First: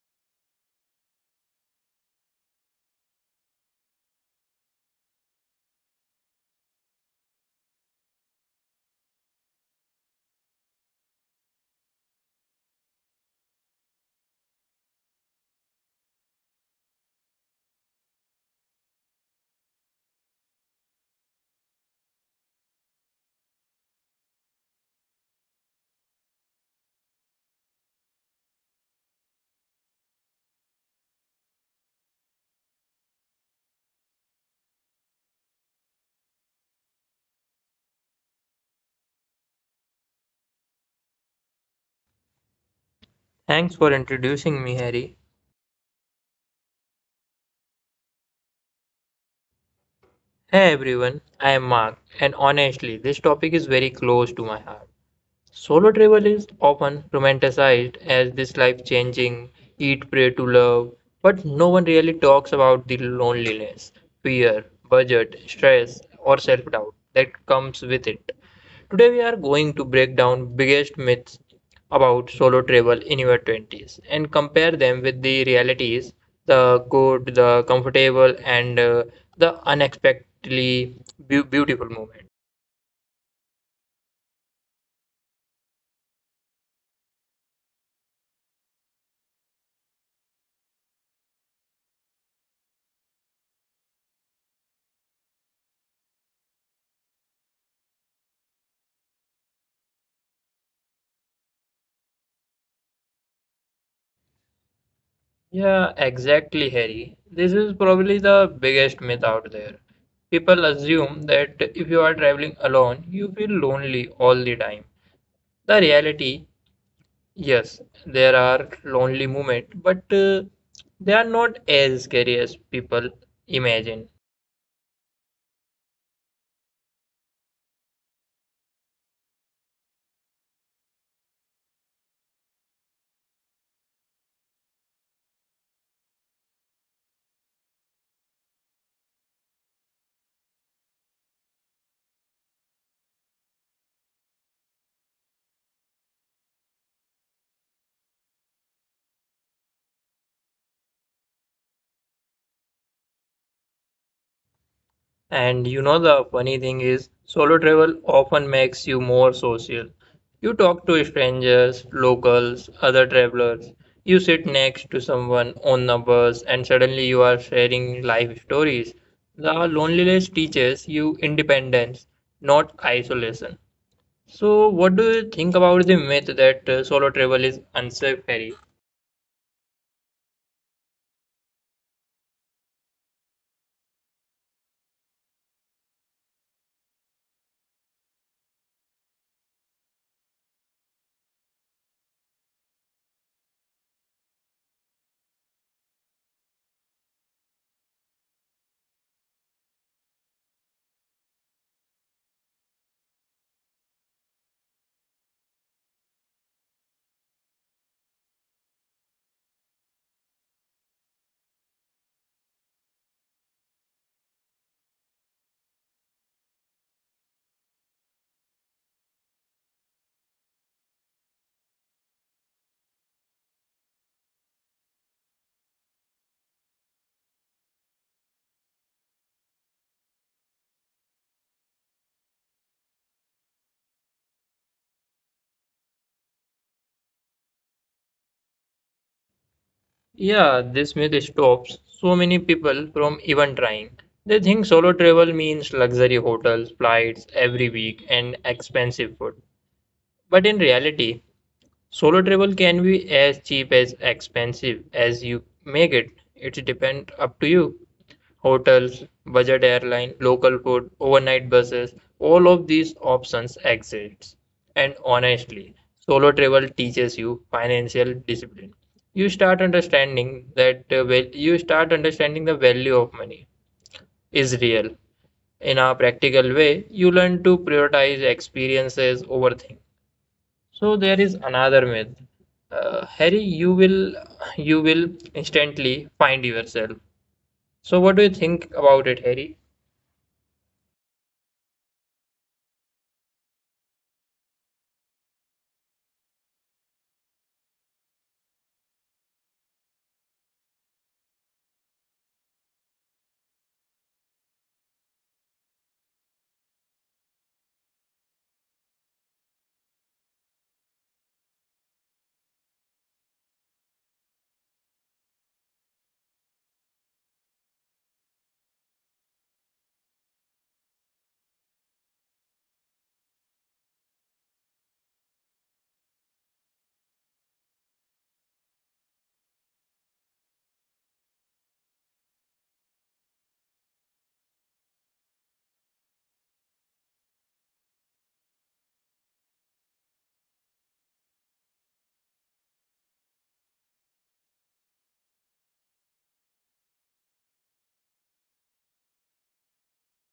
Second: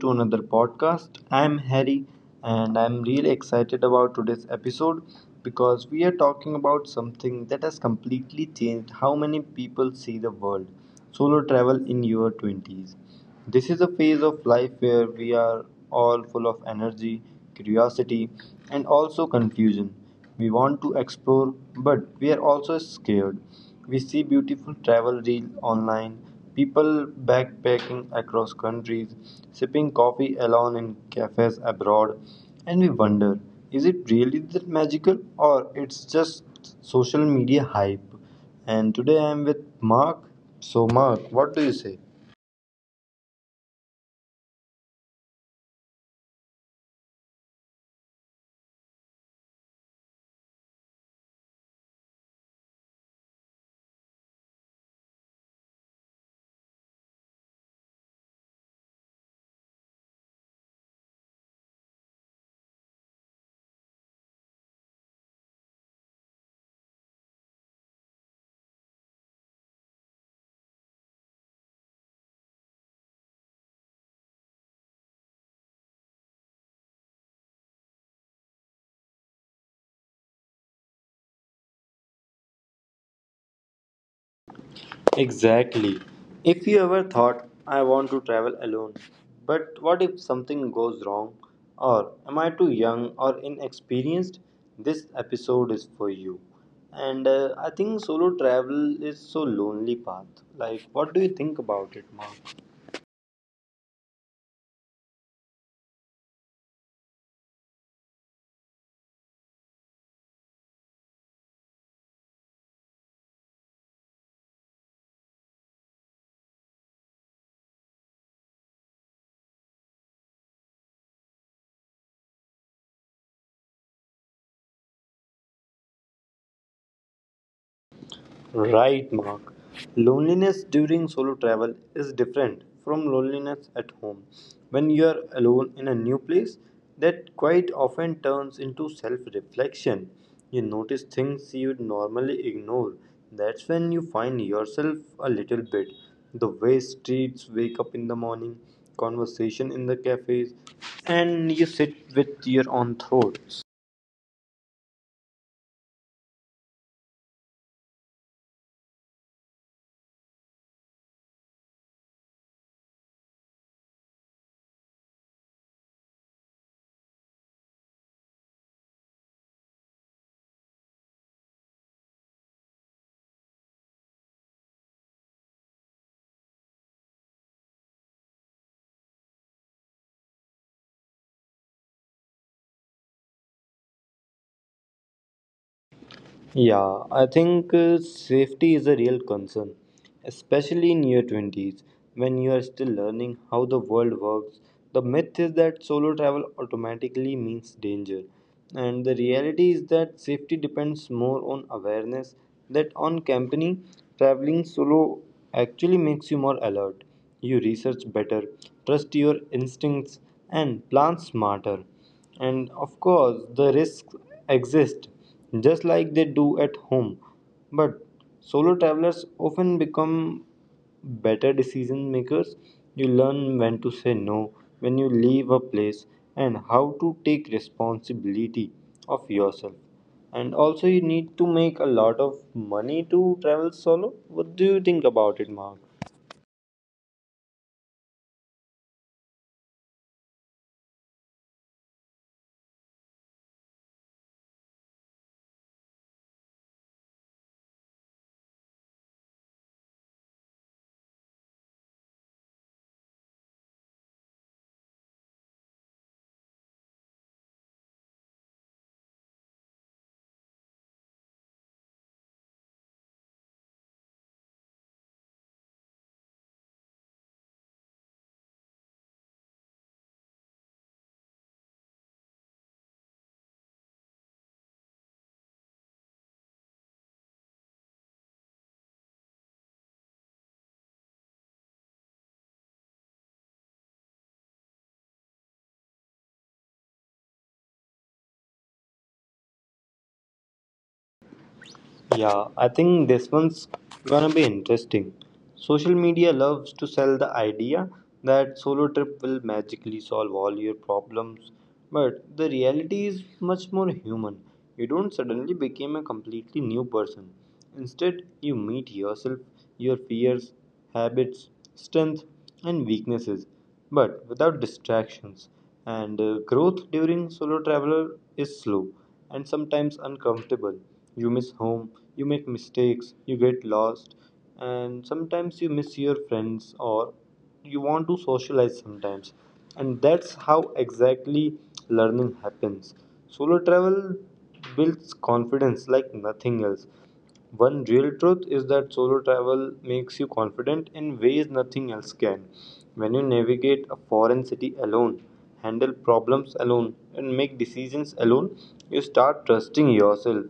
to another podcast. I'm Harry and I'm really excited about today's episode because we are talking about something that has completely changed how many people see the world, solo travel in your 20s. This is a phase of life where we are all full of energy, curiosity, and also confusion. We want to explore, but we are also scared. We see beautiful travel reels online, people backpacking across countries, sipping coffee alone in cafes abroad, and we wonder, is it really that magical or it's just social media hype? And today I am with Mark. So, Mark, what do you say? Thanks for introducing me, Harry. Hey everyone, I am Mark, and honestly, this topic is very close to my heart. Solo travel is often romanticized as this life changing, eat, pray to love, but no one really talks about the loneliness, fear, budget, stress, or self doubt that comes with it. Today we are going to break down biggest myths about solo travel in your 20s and compare them with the realities, the good, the comfortable, and the unexpectedly beautiful moment. Exactly. If you ever thought, I want to travel alone, but what if something goes wrong? Or am I too young or inexperienced? This episode is for you. And I think solo travel is so lonely path. Like, what do you think about it, Mark? Yeah, exactly, Harry. This is probably the biggest myth out there. People assume that if you are traveling alone, you feel lonely all the time. The reality, yes, there are lonely moments, but they are not as scary as people imagine. Right, Mark. Loneliness during solo travel is different from loneliness at home. When you are alone in a new place, that quite often turns into self reflection. You notice things you would normally ignore. That's when you find yourself a little bit. The way streets wake up in the morning, conversation in the cafes, and you sit with your own thoughts. And you know the funny thing is, solo travel often makes you more social. You talk to strangers, locals, other travelers. You sit next to someone on the bus and suddenly you are sharing life stories. The loneliness teaches you independence, not isolation. So, what do you think about the myth that solo travel is unsafe, Harry? Yeah, I think safety is a real concern, especially in your 20s when you are still learning how the world works. The myth is that solo travel automatically means danger, and the reality is that safety depends more on awareness that on company. Traveling solo actually makes you more alert. You research better, trust your instincts, and plan smarter. And of course, the risks exist just like they do at home. But solo travelers often become better decision makers. You learn when to say no, when you leave a place, and how to take responsibility of yourself. And also, you need to make a lot of money to travel solo. What do you think about it, Mark? Yeah, this myth stops so many people from even trying. They think solo travel means luxury hotels, flights every week, and expensive food. But in reality, solo travel can be as cheap as expensive as you make it. It depends up to you. Hotels, budget airline, local food, overnight buses, all of these options exist. And honestly, solo travel teaches you financial discipline. You start understanding the value of money is real. In a practical way, you learn to prioritize experiences over things, so there is another myth. Harry, you will instantly find yourself. So what do you think about it, Harry? Yeah, I think this one's gonna be interesting. Social media loves to sell the idea that solo trip will magically solve all your problems, but the reality is much more human. You don't suddenly become a completely new person. Instead, you meet yourself, your fears, habits, strength, and weaknesses, but without distractions. And growth during solo traveler is slow and sometimes uncomfortable. You miss home, you make mistakes, you get lost, and sometimes you miss your friends or you want to socialize sometimes. And that's how exactly learning happens. Solo travel builds confidence like nothing else. One real truth is that solo travel makes you confident in ways nothing else can. When you navigate a foreign city alone, handle problems alone, and make decisions alone, you start trusting yourself.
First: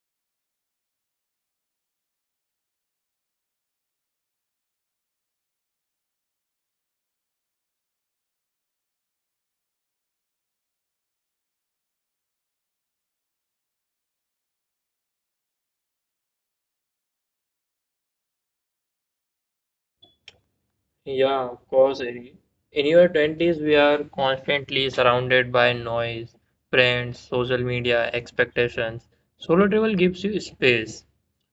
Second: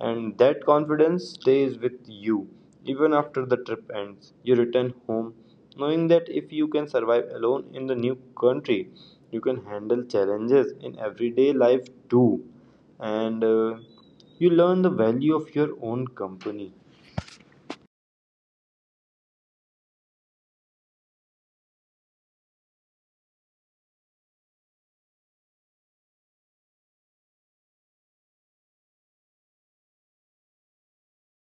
And that confidence stays with you even after the trip ends. You return home knowing that if you can survive alone in the new country, you can handle challenges in everyday life too, and you learn the value of your own company. Yeah, of course, Harry. In your 20s, we are constantly surrounded by noise, friends, social media, expectations. Solo travel gives you space.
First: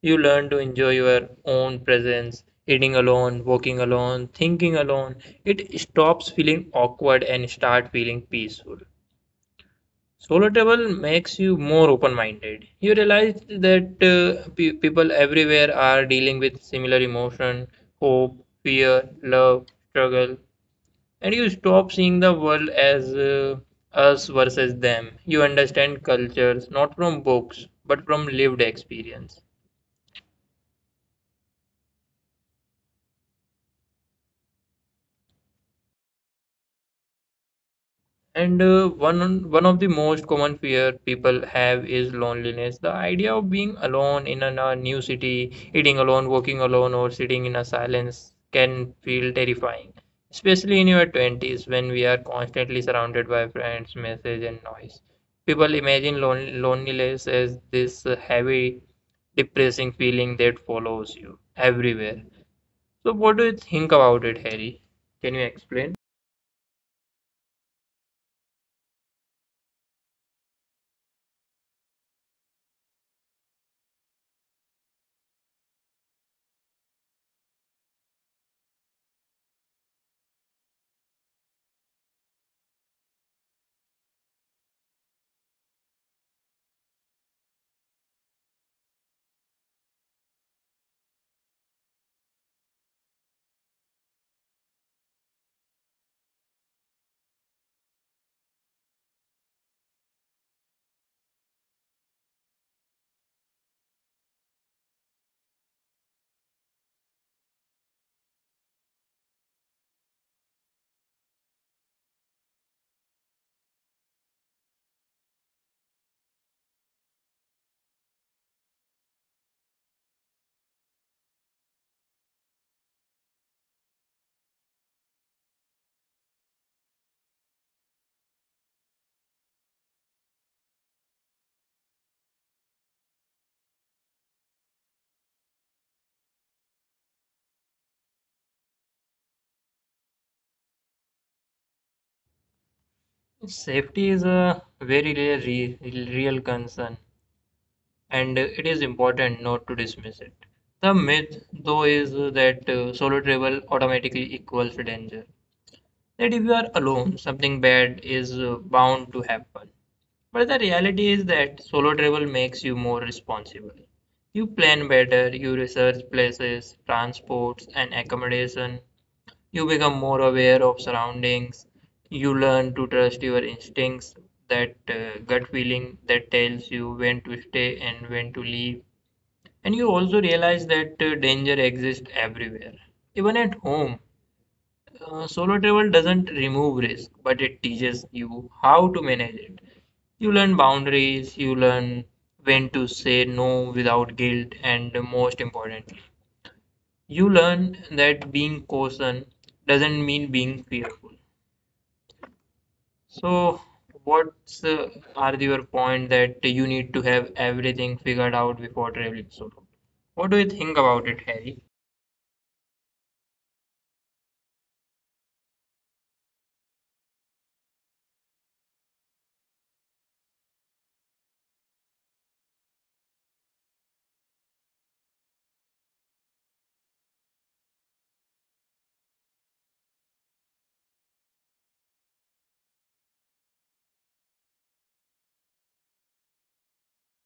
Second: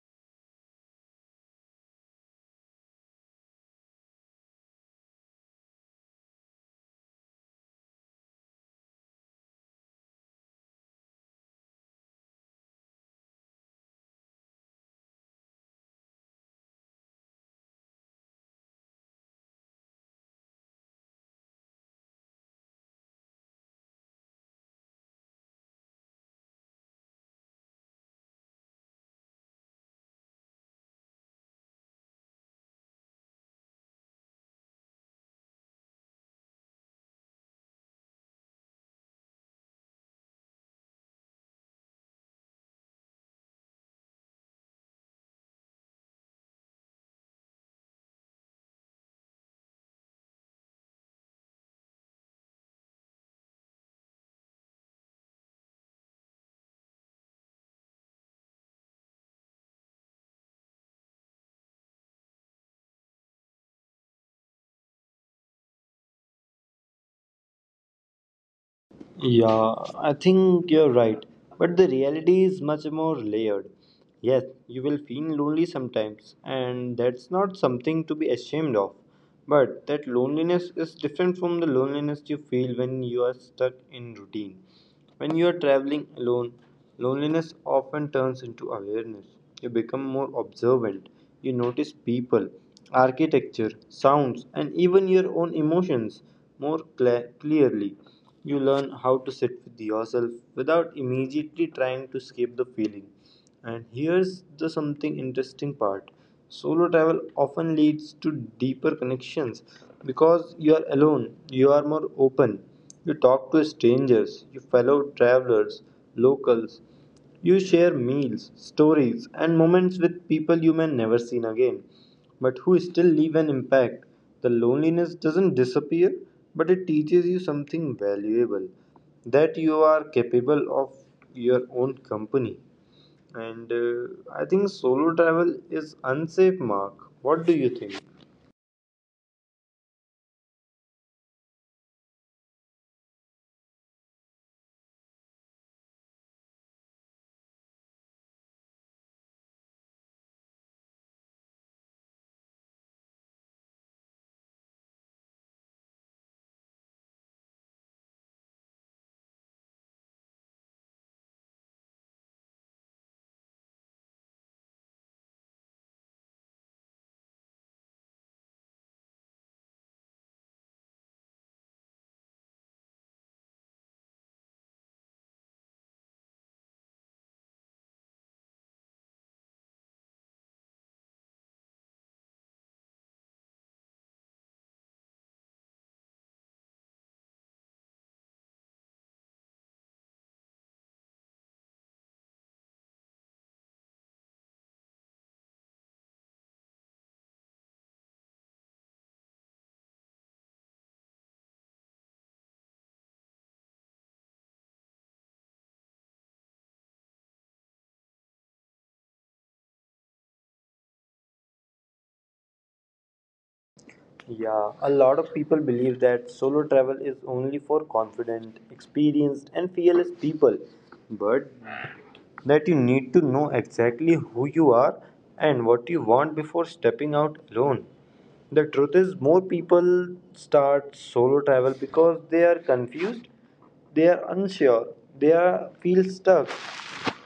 You learn to enjoy your own presence, eating alone, walking alone, thinking alone. It stops feeling awkward and start feeling peaceful. Solo travel makes you more open minded. You realize that people everywhere are dealing with similar emotion, hope, fear, love, struggle, and you stop seeing the world as us versus them. You understand cultures not from books but from lived experience. And one of the most common fear people have is loneliness. The idea of being alone in a new city, eating alone, walking alone, or sitting in a silence can feel terrifying, especially in your 20s, when we are constantly surrounded by friends, messages, and noise. People imagine loneliness as this heavy, depressing feeling that follows you everywhere. So, what do you think about it, Harry? Can you explain? Yeah, I think you're right. But the reality is much more layered. Yes, you will feel lonely sometimes, and that's not something to be ashamed of. But that loneliness is different from the loneliness you feel when you are stuck in routine. When you are traveling alone, loneliness often turns into awareness. You become more observant. You notice people, architecture, sounds, and even your own emotions clearly. You learn how to sit with yourself without immediately trying to escape the feeling. And here's the something interesting part, solo travel often leads to deeper connections. Because you are alone, you are more open, you talk to strangers, you fellow travelers, locals, you share meals, stories, and moments with people you may never see again, but who still leave an impact. The loneliness doesn't disappear, but it teaches you something valuable, that you are capable of your own company. And I think solo travel is unsafe, Mark. What do you think? Safety is a very real, real concern, and it is important not to dismiss it. The myth, though, is that solo travel automatically equals danger. That if you are alone, something bad is bound to happen. But the reality is that solo travel makes you more responsible. You plan better, you research places, transports, and accommodation, you become more aware of surroundings. You learn to trust your instincts, that gut feeling that tells you when to stay and when to leave. And you also realize that danger exists everywhere, even at home. Solo travel doesn't remove risk, but it teaches you how to manage it. You learn boundaries, you learn when to say no without guilt, and most importantly, you learn that being caution doesn't mean being fearful. So, what's are your point that you need to have everything figured out before traveling solo? What do you think about it, Harry? Yeah, a lot of people believe that solo travel is only for confident, experienced, and fearless people. But that you need to know exactly who you are and what you want before stepping out alone. The truth is, more people start solo travel because they are confused, they are unsure, they are feel stuck.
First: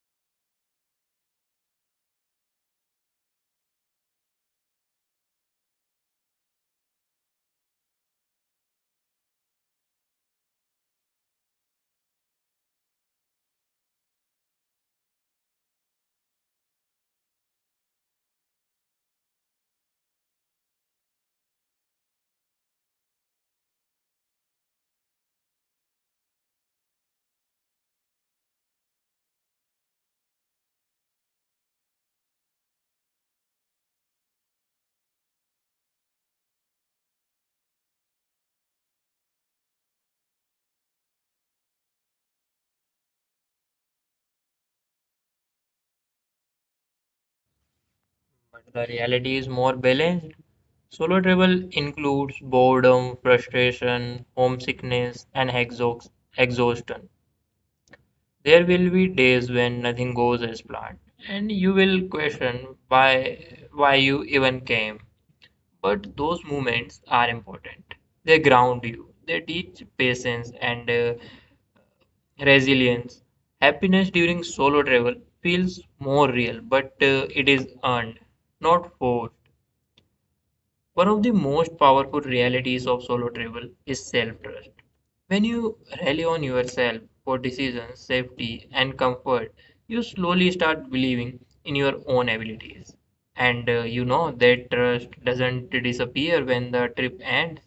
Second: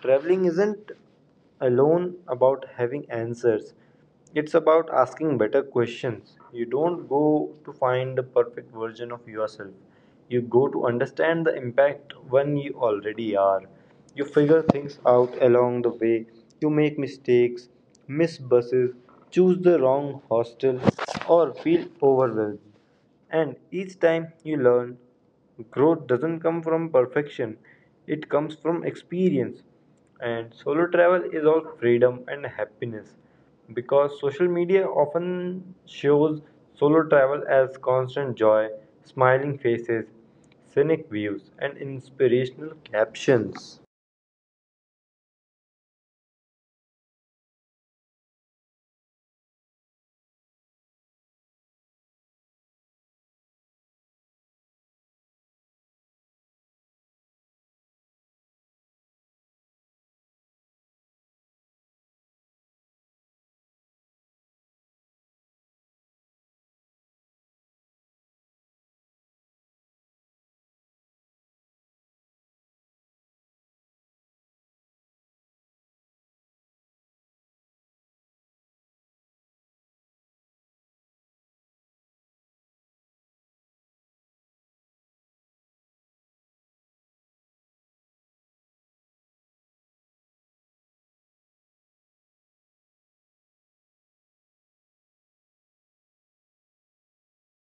Traveling isn't alone about having answers. It's about asking better questions. You don't go to find the perfect version of yourself. You go to understand the impact when you already are. You figure things out along the way. You make mistakes, miss buses, choose the wrong hostel, or feel overwhelmed. And each time you learn, growth doesn't come from perfection, it comes from experience. And solo travel is all freedom and happiness because social media often shows solo travel as constant joy, smiling faces, scenic views, and inspirational captions. But the reality is more balanced. Solo travel includes boredom, frustration, homesickness, and exhaustion. There will be days when nothing goes as planned, and you will question why you even came. But those moments are important. They ground you, they teach patience and resilience. Happiness during solo travel feels more real, but it is earned, not forced. One of the most powerful realities of solo travel is self trust. When you rely on yourself for decisions, safety, and comfort, you slowly start believing in your own abilities. And you know that trust doesn't disappear when the trip ends.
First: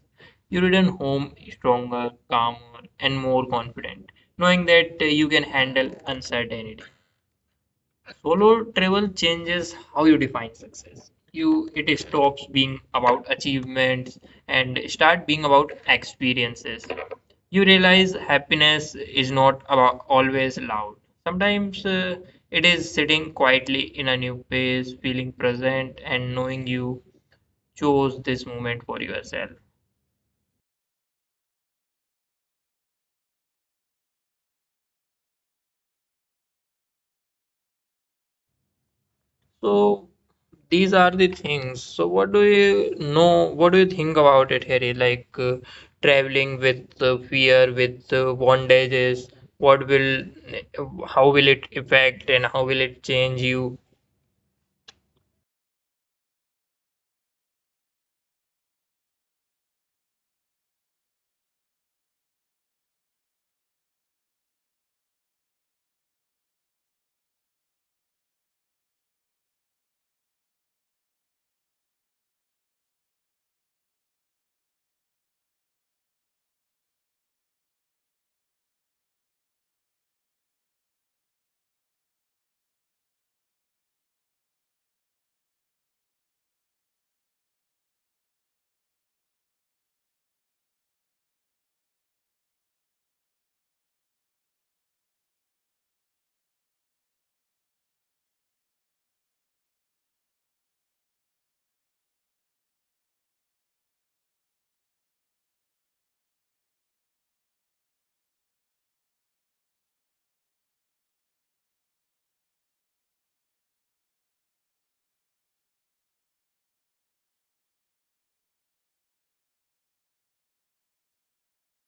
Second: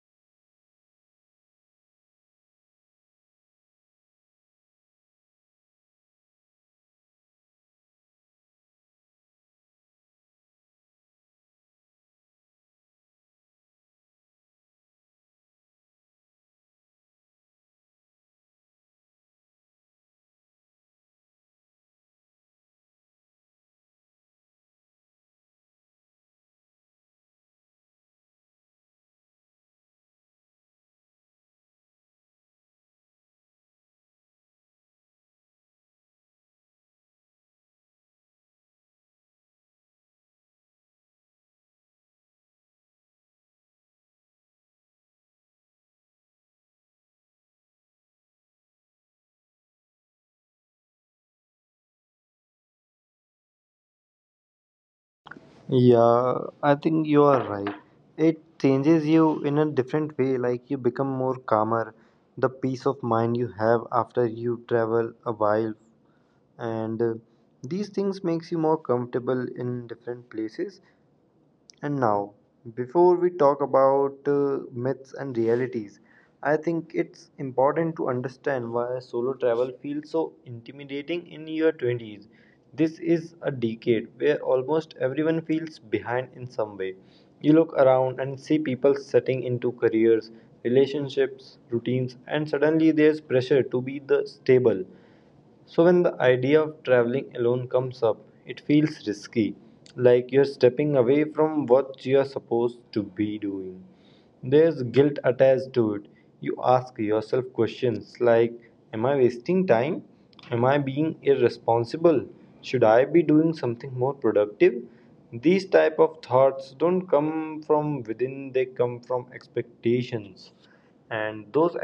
You return home stronger, calmer, and more confident, knowing that you can handle uncertainty. Solo travel changes how you define success. You It stops being about achievements and start being about experiences. You realize happiness is not about always loud. Sometimes it is sitting quietly in a new place, feeling present and knowing you chose this moment for yourself. So these are the things. So what do you know? What do you think about it, Harry? Like traveling with fear, with bondages. What will, how will it affect and how will it change you? Yeah, I think you are right. It changes you in a different way, like you become more calmer. The peace of mind you have after you travel a while and these things makes you more comfortable in different places. And now, before we talk about myths and realities, I think it's important to understand why solo travel feels so intimidating in your 20s. This is a decade where almost everyone feels behind in some way. You look around and see people setting into careers, relationships, routines, and suddenly there's pressure to be the stable. So, when the idea of traveling alone comes up, it feels risky, like you're stepping away from what you're supposed to be doing. There's guilt attached to it. You ask yourself questions like, am I wasting time? Am I being irresponsible? Should I be doing something more productive? These type of thoughts don't come from within, they come from expectations, and those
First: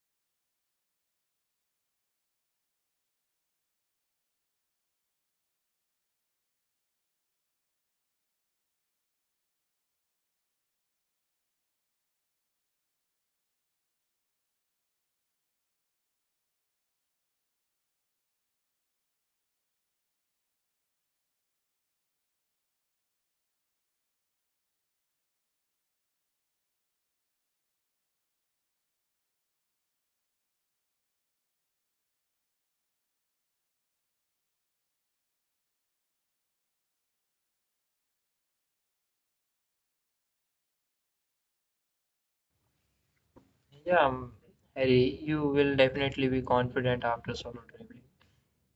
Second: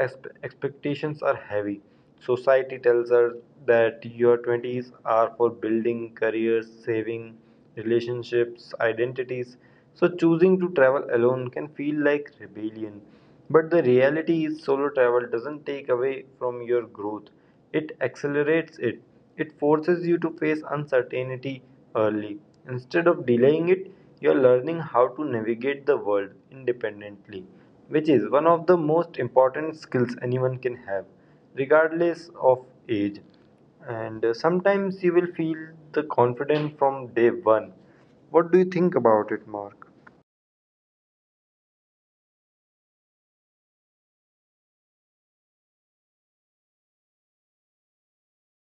expectations are heavy. Society tells us that your 20s are for building careers, saving, relationships, identities, so choosing to travel alone can feel like rebellion. But the reality is solo travel doesn't take away from your growth, it accelerates it. It forces you to face uncertainty early. Instead of delaying it, you are learning how to navigate the world independently, which is one of the most important skills anyone can have, regardless of age. And sometimes you will feel the confidence from day one. What do you think about it, Mark? Yeah, Harry, you will definitely be confident after solo traveling.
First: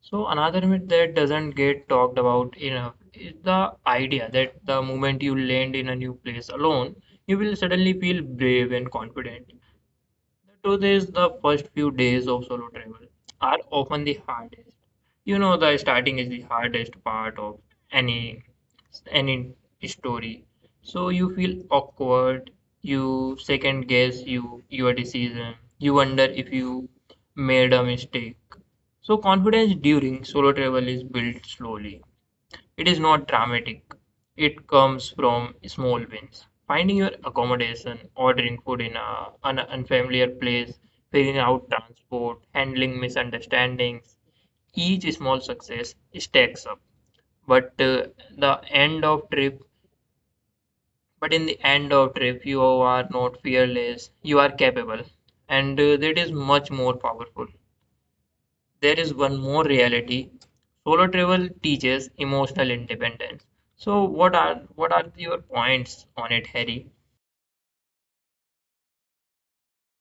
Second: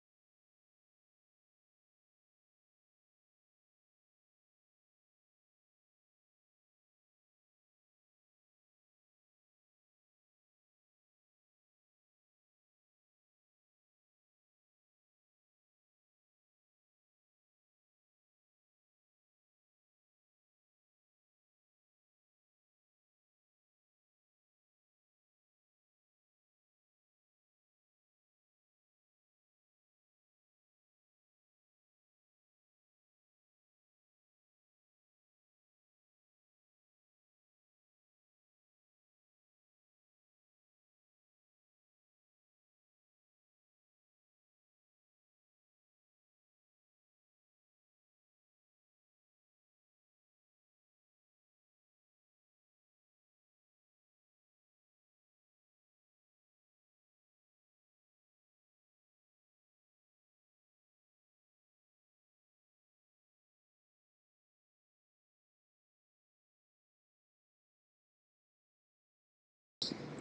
So another myth that doesn't get talked about enough is the idea that the moment you land in a new place alone, you will suddenly feel brave and confident. The truth is, the first few days of solo travel are often the hardest. You know, the starting is the hardest part of any any story. So you feel awkward. You second guess your decision. You wonder if you made a mistake. So confidence during solo travel is built slowly. It is not dramatic. It comes from small wins. Finding your accommodation, ordering food in an unfamiliar place, figuring out transport, handling misunderstandings. Each small success stacks up. But uh, the end of trip, but in the end of trip, you are not fearless. You are capable, and that is much more powerful. There is one more reality. Solo travel teaches emotional independence. So what are your points on it, Harry?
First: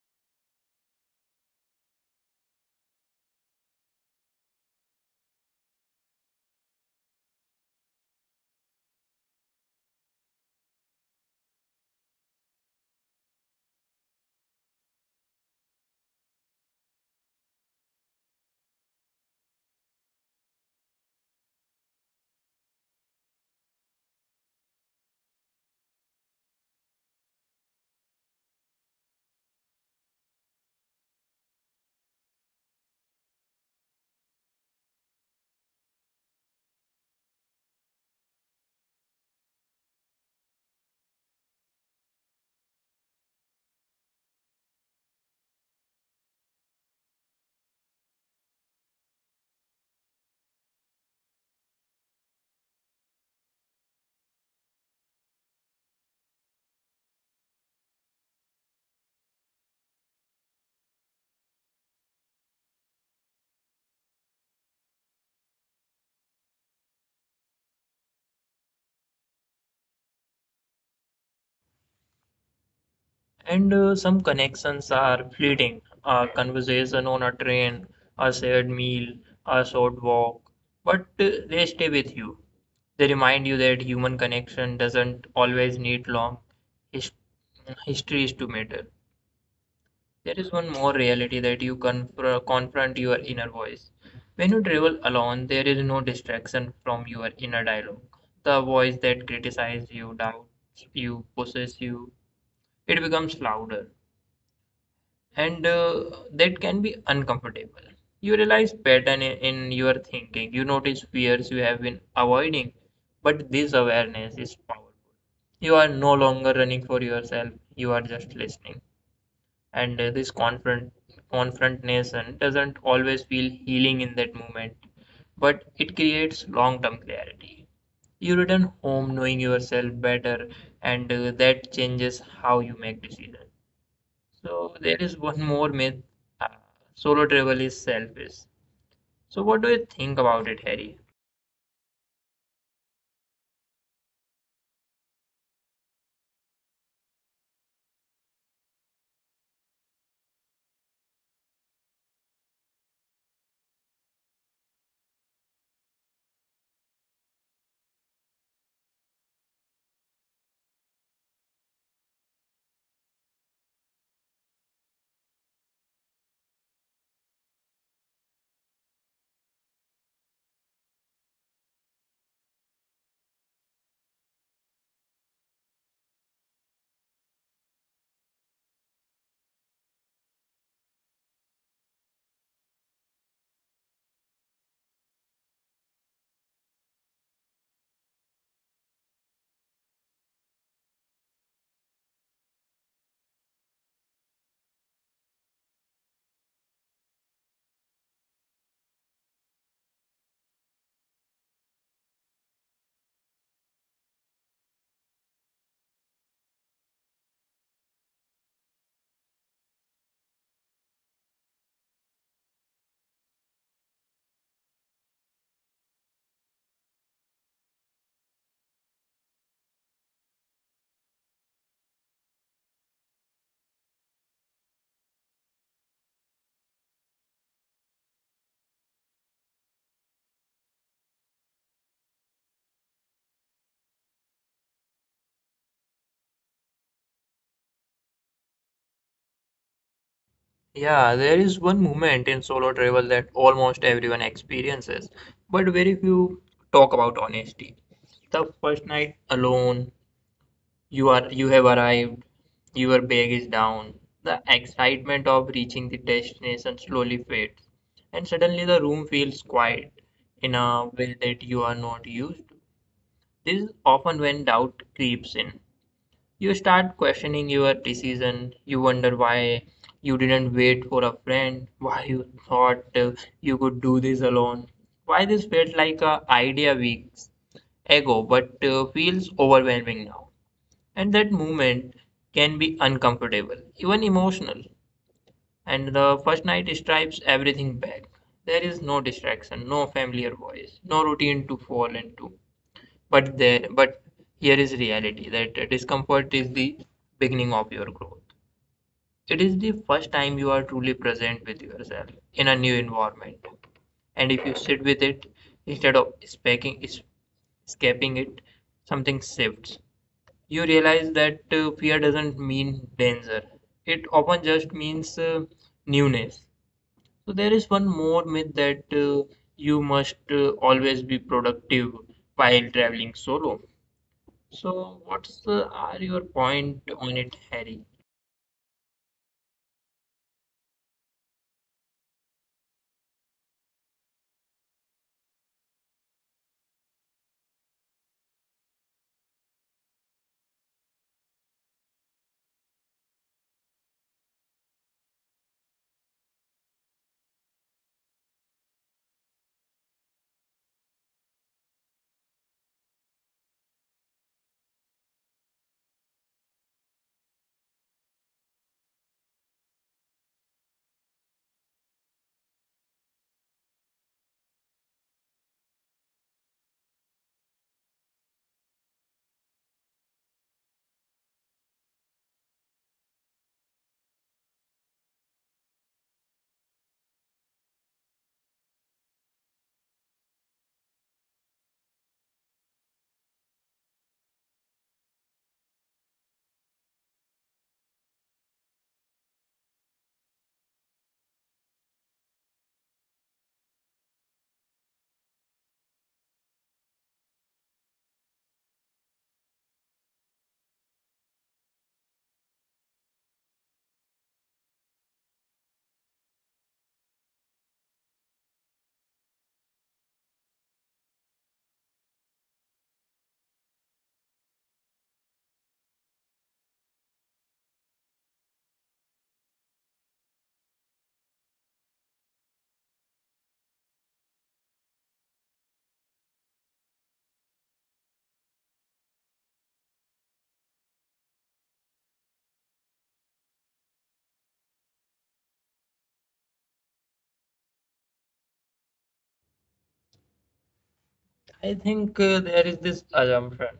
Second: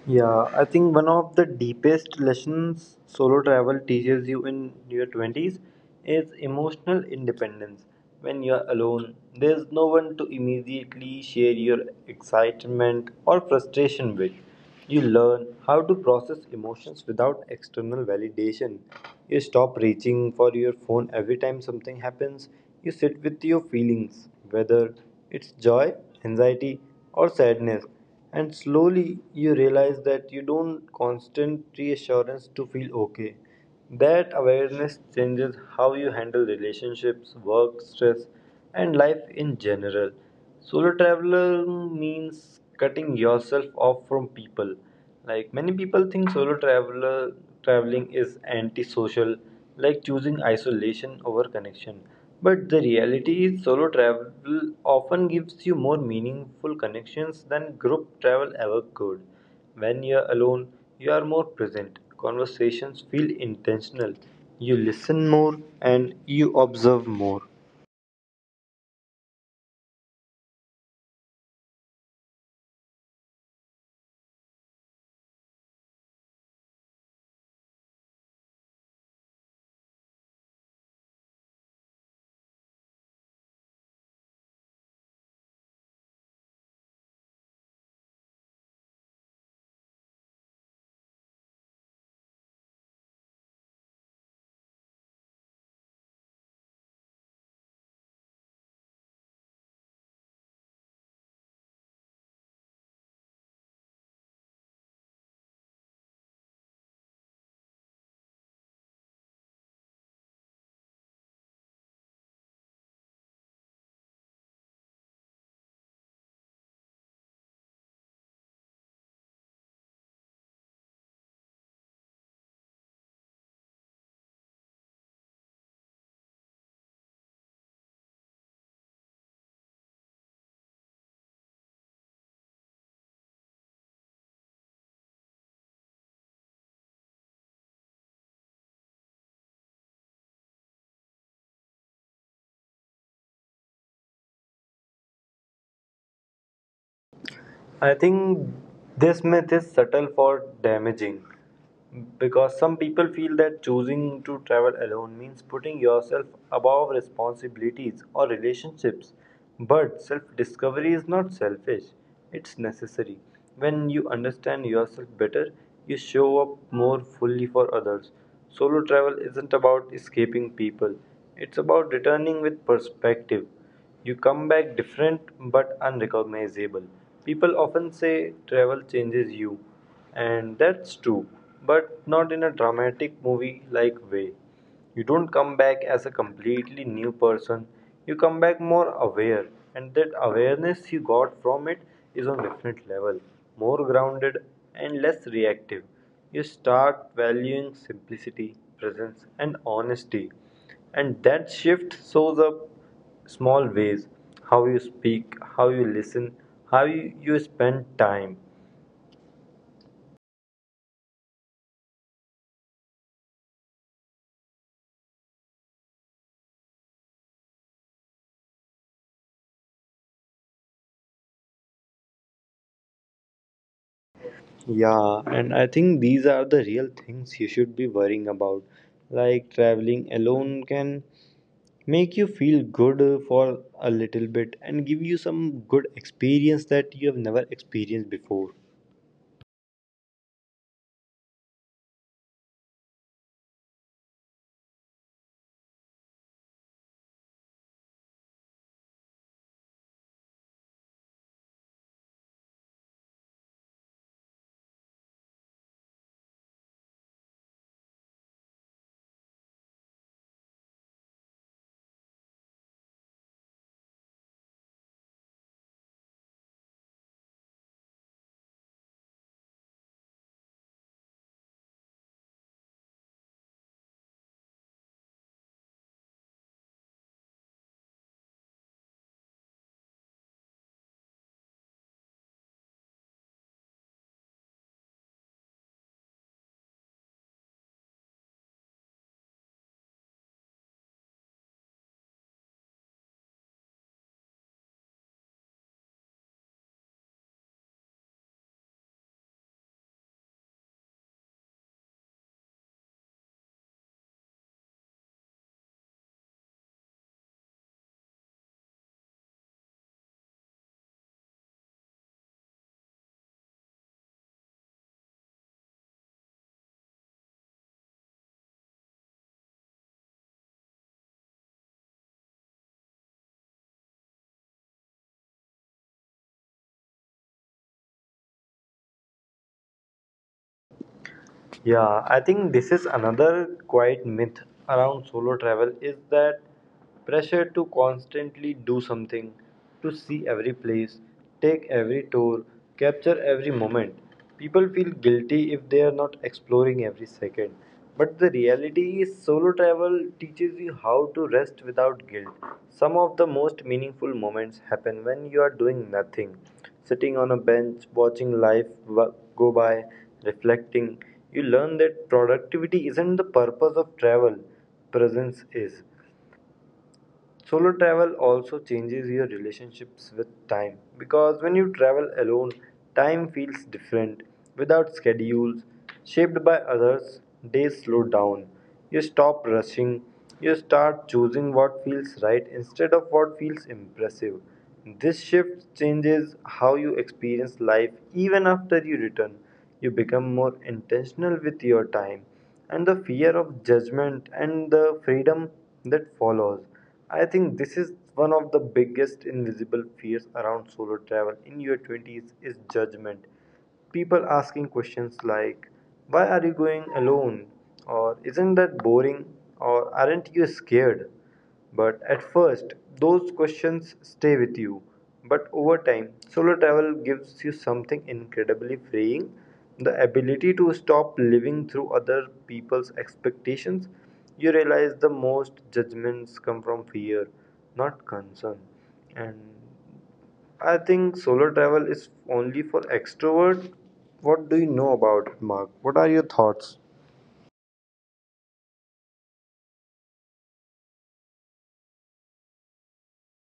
Yeah, I think one of the deepest lessons solo travel teaches you in your 20s is emotional independence. When you're alone, there's no one to immediately share your excitement or frustration with. You learn how to process emotions without external validation. You stop reaching for your phone every time something happens. You sit with your feelings, whether it's joy, anxiety, or sadness, and slowly you realize that you don't constant reassurance to feel okay. That awareness changes how you handle relationships, work, stress, and life in general. Solo traveler means cutting yourself off from people. Like many people think solo traveler traveling is antisocial, like choosing isolation over connection. But the reality is solo travel often gives you more meaningful connections than group travel ever could. When you're alone, you are more present. Conversations feel intentional. You listen more and you observe more. And some connections are fleeting. A conversation on a train, a shared meal, a short walk, but they stay with you. They remind you that human connection doesn't always need long his- histories to matter. There is one more reality that you confront your inner voice. When you travel alone, there is no distraction from your inner dialogue. The voice that criticizes you, doubts you, pushes you, it becomes louder, and that can be uncomfortable. You realize pattern in your thinking. You notice fears you have been avoiding, but this awareness is powerful. You are no longer running for yourself, you are just listening, and this confrontnation doesn't always feel healing in that moment, but it creates long-term clarity. You return home knowing yourself better, and that changes how you make decisions. So there is one more myth: uh, solo travel is selfish. So what do you think about it, Harry? I think this myth is subtle for damaging. Because some people feel that choosing to travel alone means putting yourself above responsibilities or relationships. But self discovery is not selfish, it's necessary. When you understand yourself better, you show up more fully for others. Solo travel isn't about escaping people, it's about returning with perspective. You come back different but unrecognizable. People often say travel changes you, and that's true, but not in a dramatic movie like way. You don't come back as a completely new person, you come back more aware, and that awareness you got from it is on different level, more grounded and less reactive. You start valuing simplicity, presence, and honesty, and that shift shows up small ways, how you speak, how you listen, how you spend time. Yeah, and I think these are the real things you should be worrying about. Like traveling alone can make you feel good for a little bit and give you some good experience that you have never experienced before. Yeah, there is one moment in solo travel that almost everyone experiences, but very few talk about honesty. The first night alone. You have arrived. Your bag is down. The excitement of reaching the destination slowly fades, and suddenly the room feels quiet in a way that you are not used to. This is often when doubt creeps in. You start questioning your decision. You wonder why you didn't wait for a friend, why you thought you could do this alone, why this felt like a idea weeks ago but feels overwhelming now, and that moment can be uncomfortable, even emotional. And the first night stripes everything back. There is no distraction, no familiar voice, no routine to fall into. But here is reality that discomfort is the beginning of your growth. It is the first time you are truly present with yourself in a new environment. And if you sit with it instead of escaping it, something shifts. You realize that fear doesn't mean danger. It often just means newness. So there is one more myth that you must always be productive while traveling solo. So what's are your point on it, Harry? Yeah, I think this is another quiet myth around solo travel is that pressure to constantly do something, to see every place, take every tour, capture every moment. People feel guilty if they are not exploring every second. But the reality is, solo travel teaches you how to rest without guilt. Some of the most meaningful moments happen when you are doing nothing, sitting on a bench, watching life go by, reflecting. You learn that productivity isn't the purpose of travel, presence is. Solo travel also changes your relationships with time because when you travel alone, time feels different. Without schedules shaped by others, days slow down. You stop rushing, you start choosing what feels right instead of what feels impressive. This shift changes how you experience life even after you return. You become more intentional with your time and the fear of judgment and the freedom that follows. I think this is one of the biggest invisible fears around solo travel in your 20s is judgment. People asking questions like, "Why are you going alone?" or "Isn't that boring?" or "Aren't you scared?" But at first, those questions stay with you. But over time, solo travel gives you something incredibly freeing, the ability to stop living through other people's expectations. You realize the most judgments come from fear, not concern. And I think solo travel is only for extrovert. What do you know about it, Mark? What are your thoughts? I think there is this assumption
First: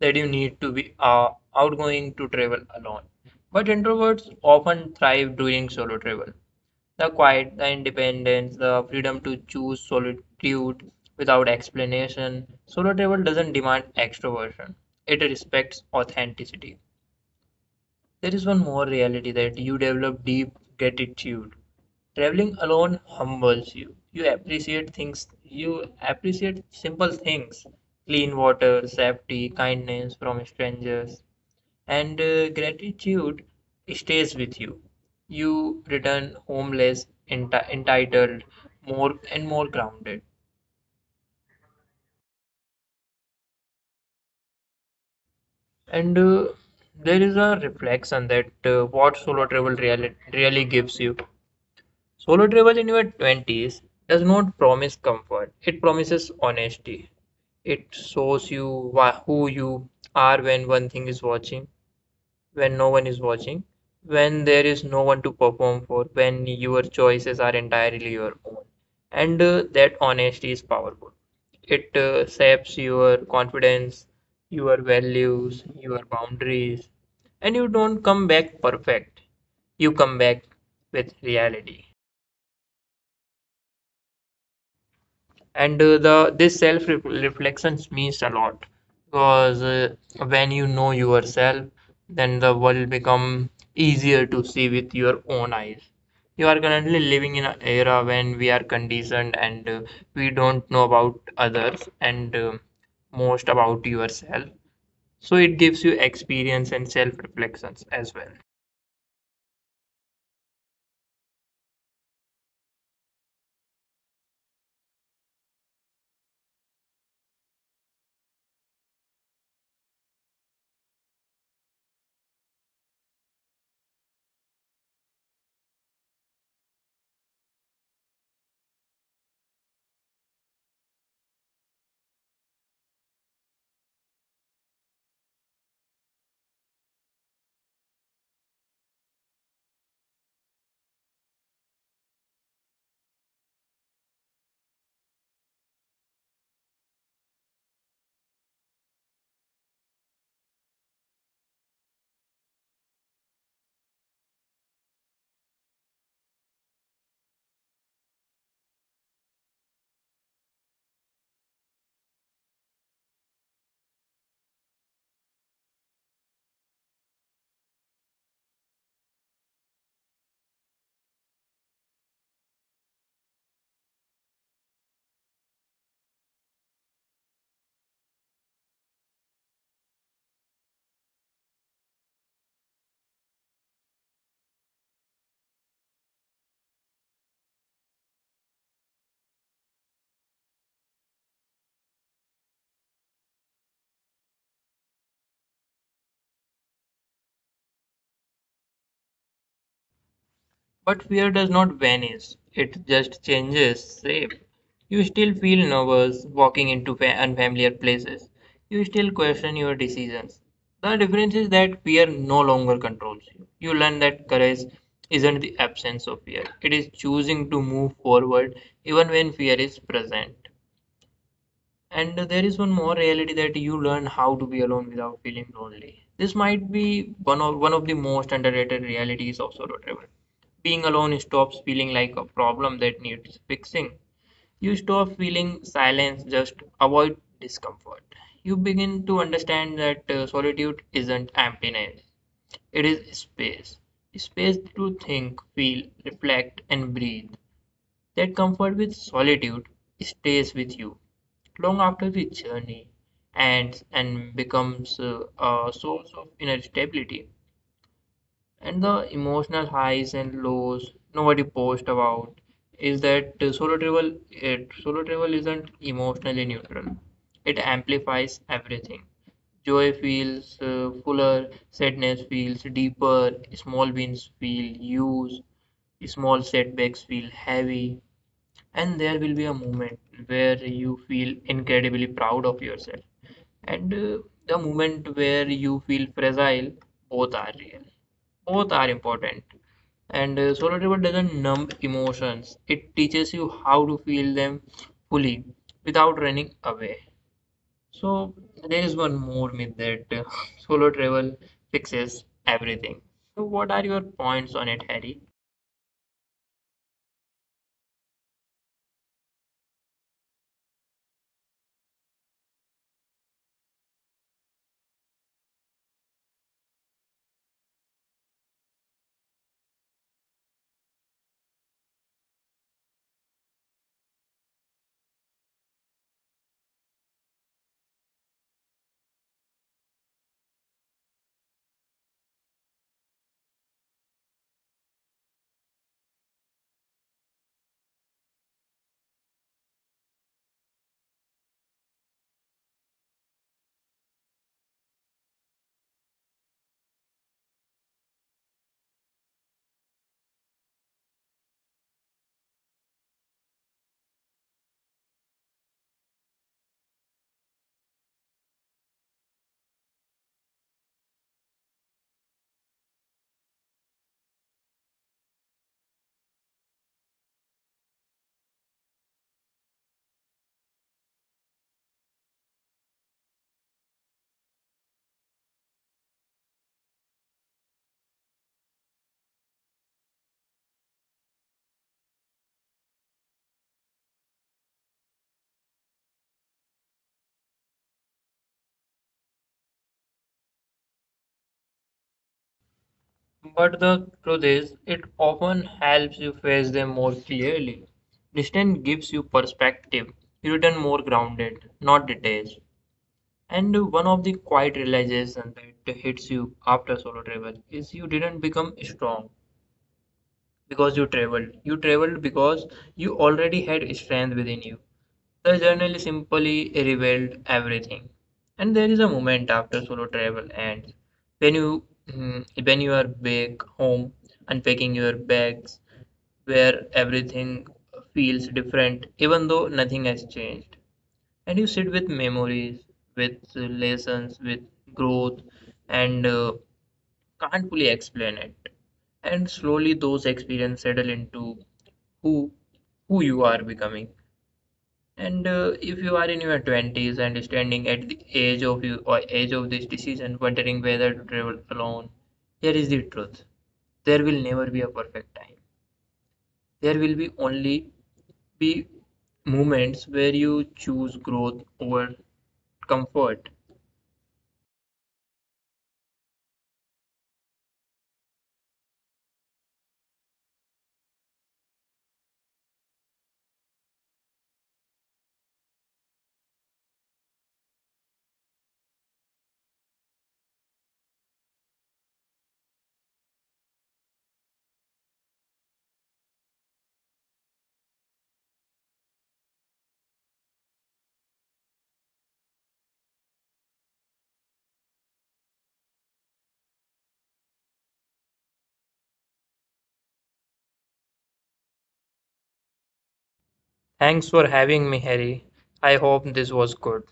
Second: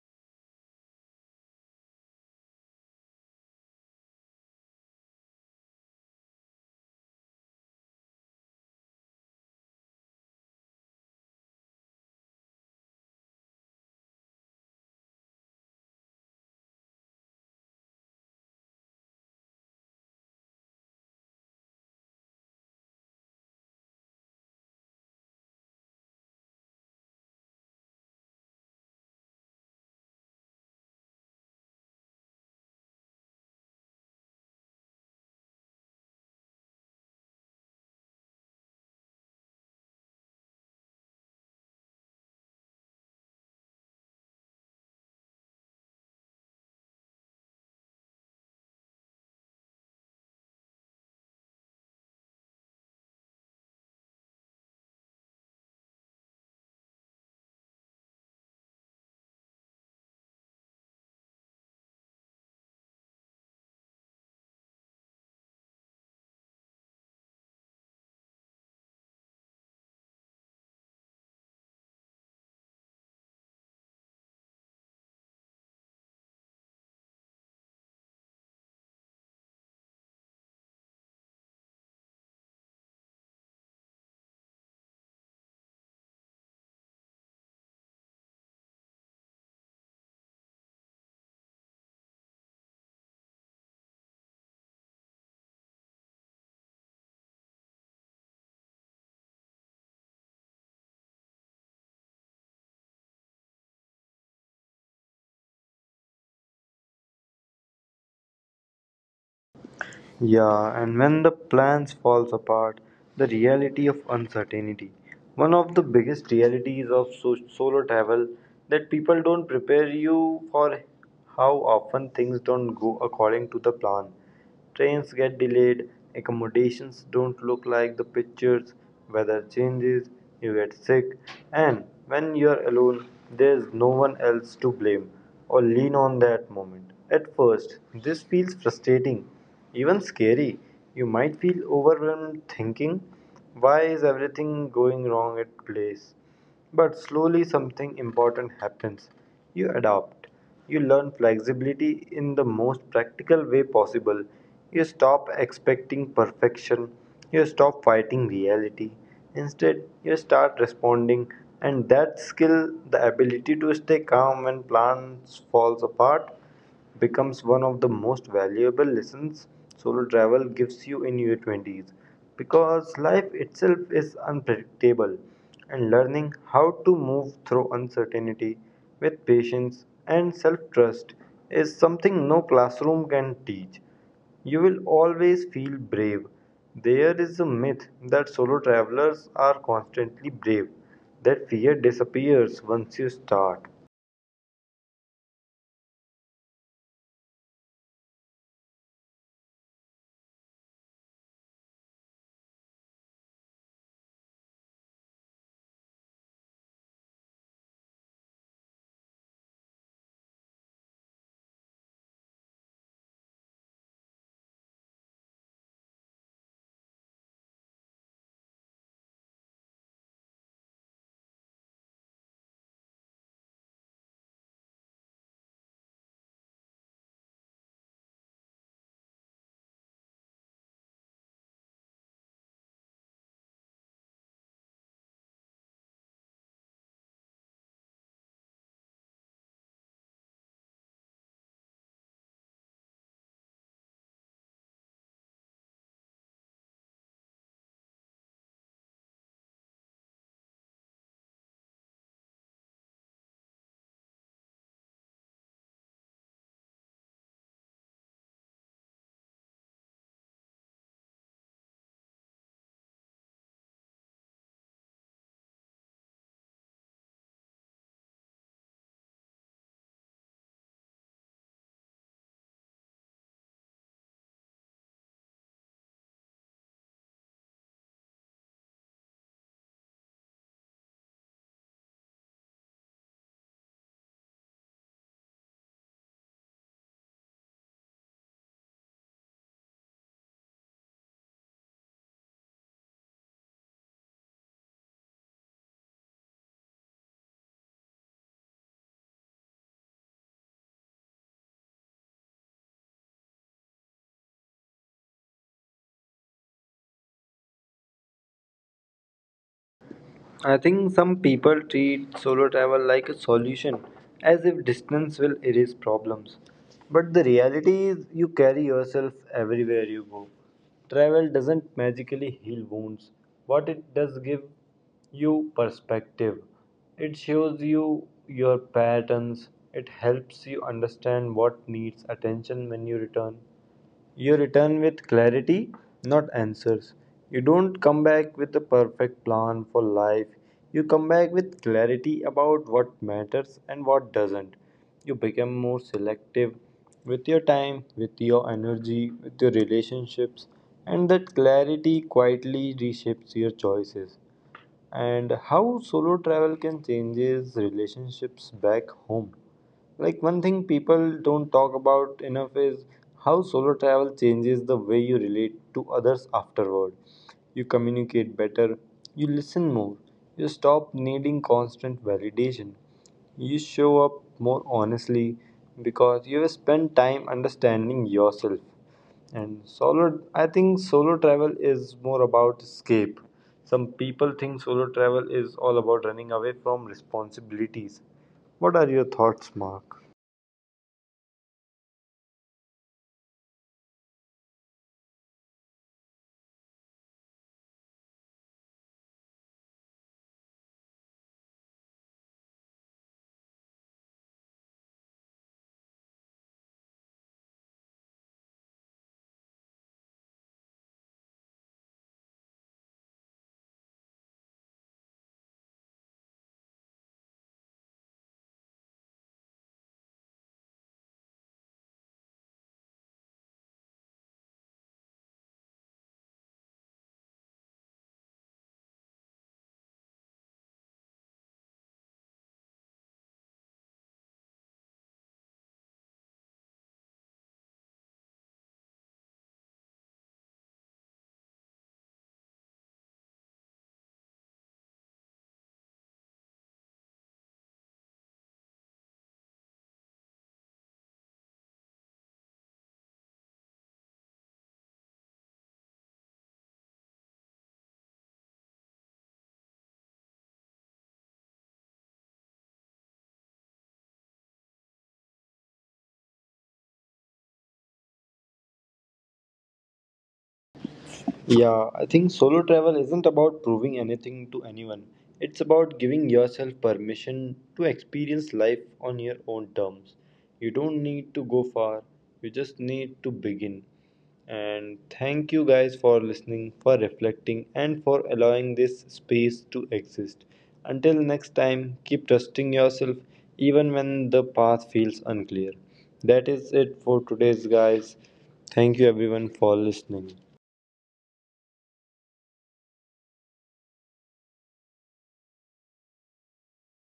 that you need to be outgoing to travel alone. But introverts often thrive during solo travel. The quiet, the independence, the freedom to choose solitude without explanation. Solo travel doesn't demand extroversion, it respects authenticity. There is one more reality that you develop deep gratitude. Traveling alone humbles you. You appreciate things, you appreciate simple things, clean water, safety, kindness from strangers, and gratitude stays with you. You return homeless, entitled, more and more grounded. And there is a reflection that what solo travel really, really gives you. Solo travel in your 20s does not promise comfort, it promises honesty. It shows you who you are when one thing is watching. When no one is watching, when there is no one to perform for, when your choices are entirely your own. And that honesty is powerful. It shapes your confidence, your values, your boundaries, and you don't come back perfect. You come back with reality. And the this self reflections means a lot, because when you know yourself, then the world become easier to see with your own eyes. You are currently living in an era when we are conditioned, and we don't know about others, and most about yourself, so it gives you experience and self reflections as well. Yeah, and when the plans falls apart, the reality of uncertainty. One of the biggest realities of solo travel that people don't prepare you for how often things don't go according to the plan. Trains get delayed, accommodations don't look like the pictures, weather changes, you get sick, and when you're alone, there's no one else to blame or lean on that moment. At first, this feels frustrating, even scary. You might feel overwhelmed thinking, why is everything going wrong at place? But slowly something important happens. You adapt. You learn flexibility in the most practical way possible. You stop expecting perfection. You stop fighting reality. Instead, you start responding, and that skill, the ability to stay calm when plans falls apart, becomes one of the most valuable lessons solo travel gives you in your 20s, because life itself is unpredictable and learning how to move through uncertainty with patience and self trust is something no classroom can teach. You will always feel brave. There is a myth that solo travelers are constantly brave. That fear disappears once you start. But fear does not vanish, it just changes shape. You still feel nervous walking into unfamiliar places. You still question your decisions. The difference is that fear no longer controls you. You learn that courage isn't the absence of fear, it is choosing to move forward even when fear is present. And there is one more reality that you learn how to be alone without feeling lonely. This might be one of the most underrated realities of solo travel. Being alone stops feeling like a problem that needs fixing. You stop feeling silence, just avoid discomfort. You begin to understand that solitude isn't emptiness, it is space. Space to think, feel, reflect, and breathe. That comfort with solitude stays with you long after the journey ends and becomes a source of inner stability. And the emotional highs and lows nobody posts about is that solo travel isn't emotionally neutral. It amplifies everything. Joy feels fuller, sadness feels deeper, small wins feel huge, small setbacks feel heavy, and there will be a moment where you feel incredibly proud of yourself, and the moment where you feel fragile. Both are real, both are important, and solo travel doesn't numb emotions, it teaches you how to feel them fully without running away. So there is one more myth that solo travel fixes everything. So what are your points on it, Harry? I think some people treat solo travel like a solution, as if distance will erase problems. But the reality is, you carry yourself everywhere you go. Travel doesn't magically heal wounds. What it does give you perspective. It shows you your patterns. It helps you understand what needs attention when you return. You return with clarity, not answers. You don't come back with a perfect plan for life. You come back with clarity about what matters and what doesn't. You become more selective with your time, with your energy, with your relationships, and that clarity quietly reshapes your choices and how solo travel can changes relationships back home. Like one thing people don't talk about enough is how solo travel changes the way you relate to others afterward. You communicate better, you listen more, you stop needing constant validation, you show up more honestly, because you have spent time understanding yourself. And I think solo travel is more about escape. Some people think solo travel is all about running away from responsibilities. What are your thoughts, Mark? But the truth is, it often helps you face them more clearly. Distance gives you perspective. You return more grounded, not detached. And one of the quiet realization that hits you after solo travel is you didn't become strong because you traveled. You traveled because you already had strength within you. The journey simply revealed everything. And there is a moment after solo travel ends, when when you are back home, unpacking your bags, where everything feels different, even though nothing has changed, and you sit with memories, with lessons, with growth, and can't fully explain it. And slowly those experiences settle into who who you are becoming. And if you are in your 20s and standing at the age of you or age of this decision, wondering whether to travel alone, here is the truth. There will never be a perfect time. There will be only be moments where you choose growth over comfort. Yeah, I think solo travel isn't about proving anything to anyone. It's about giving yourself permission to experience life on your own terms. You don't need to go far, you just need to begin. And thank you guys for listening, for reflecting, and for allowing this space to exist. Until next time, keep trusting yourself even when the path feels unclear. That is it for today's guys. Thank you everyone for listening. Thanks for having me, Harry. I hope this was good.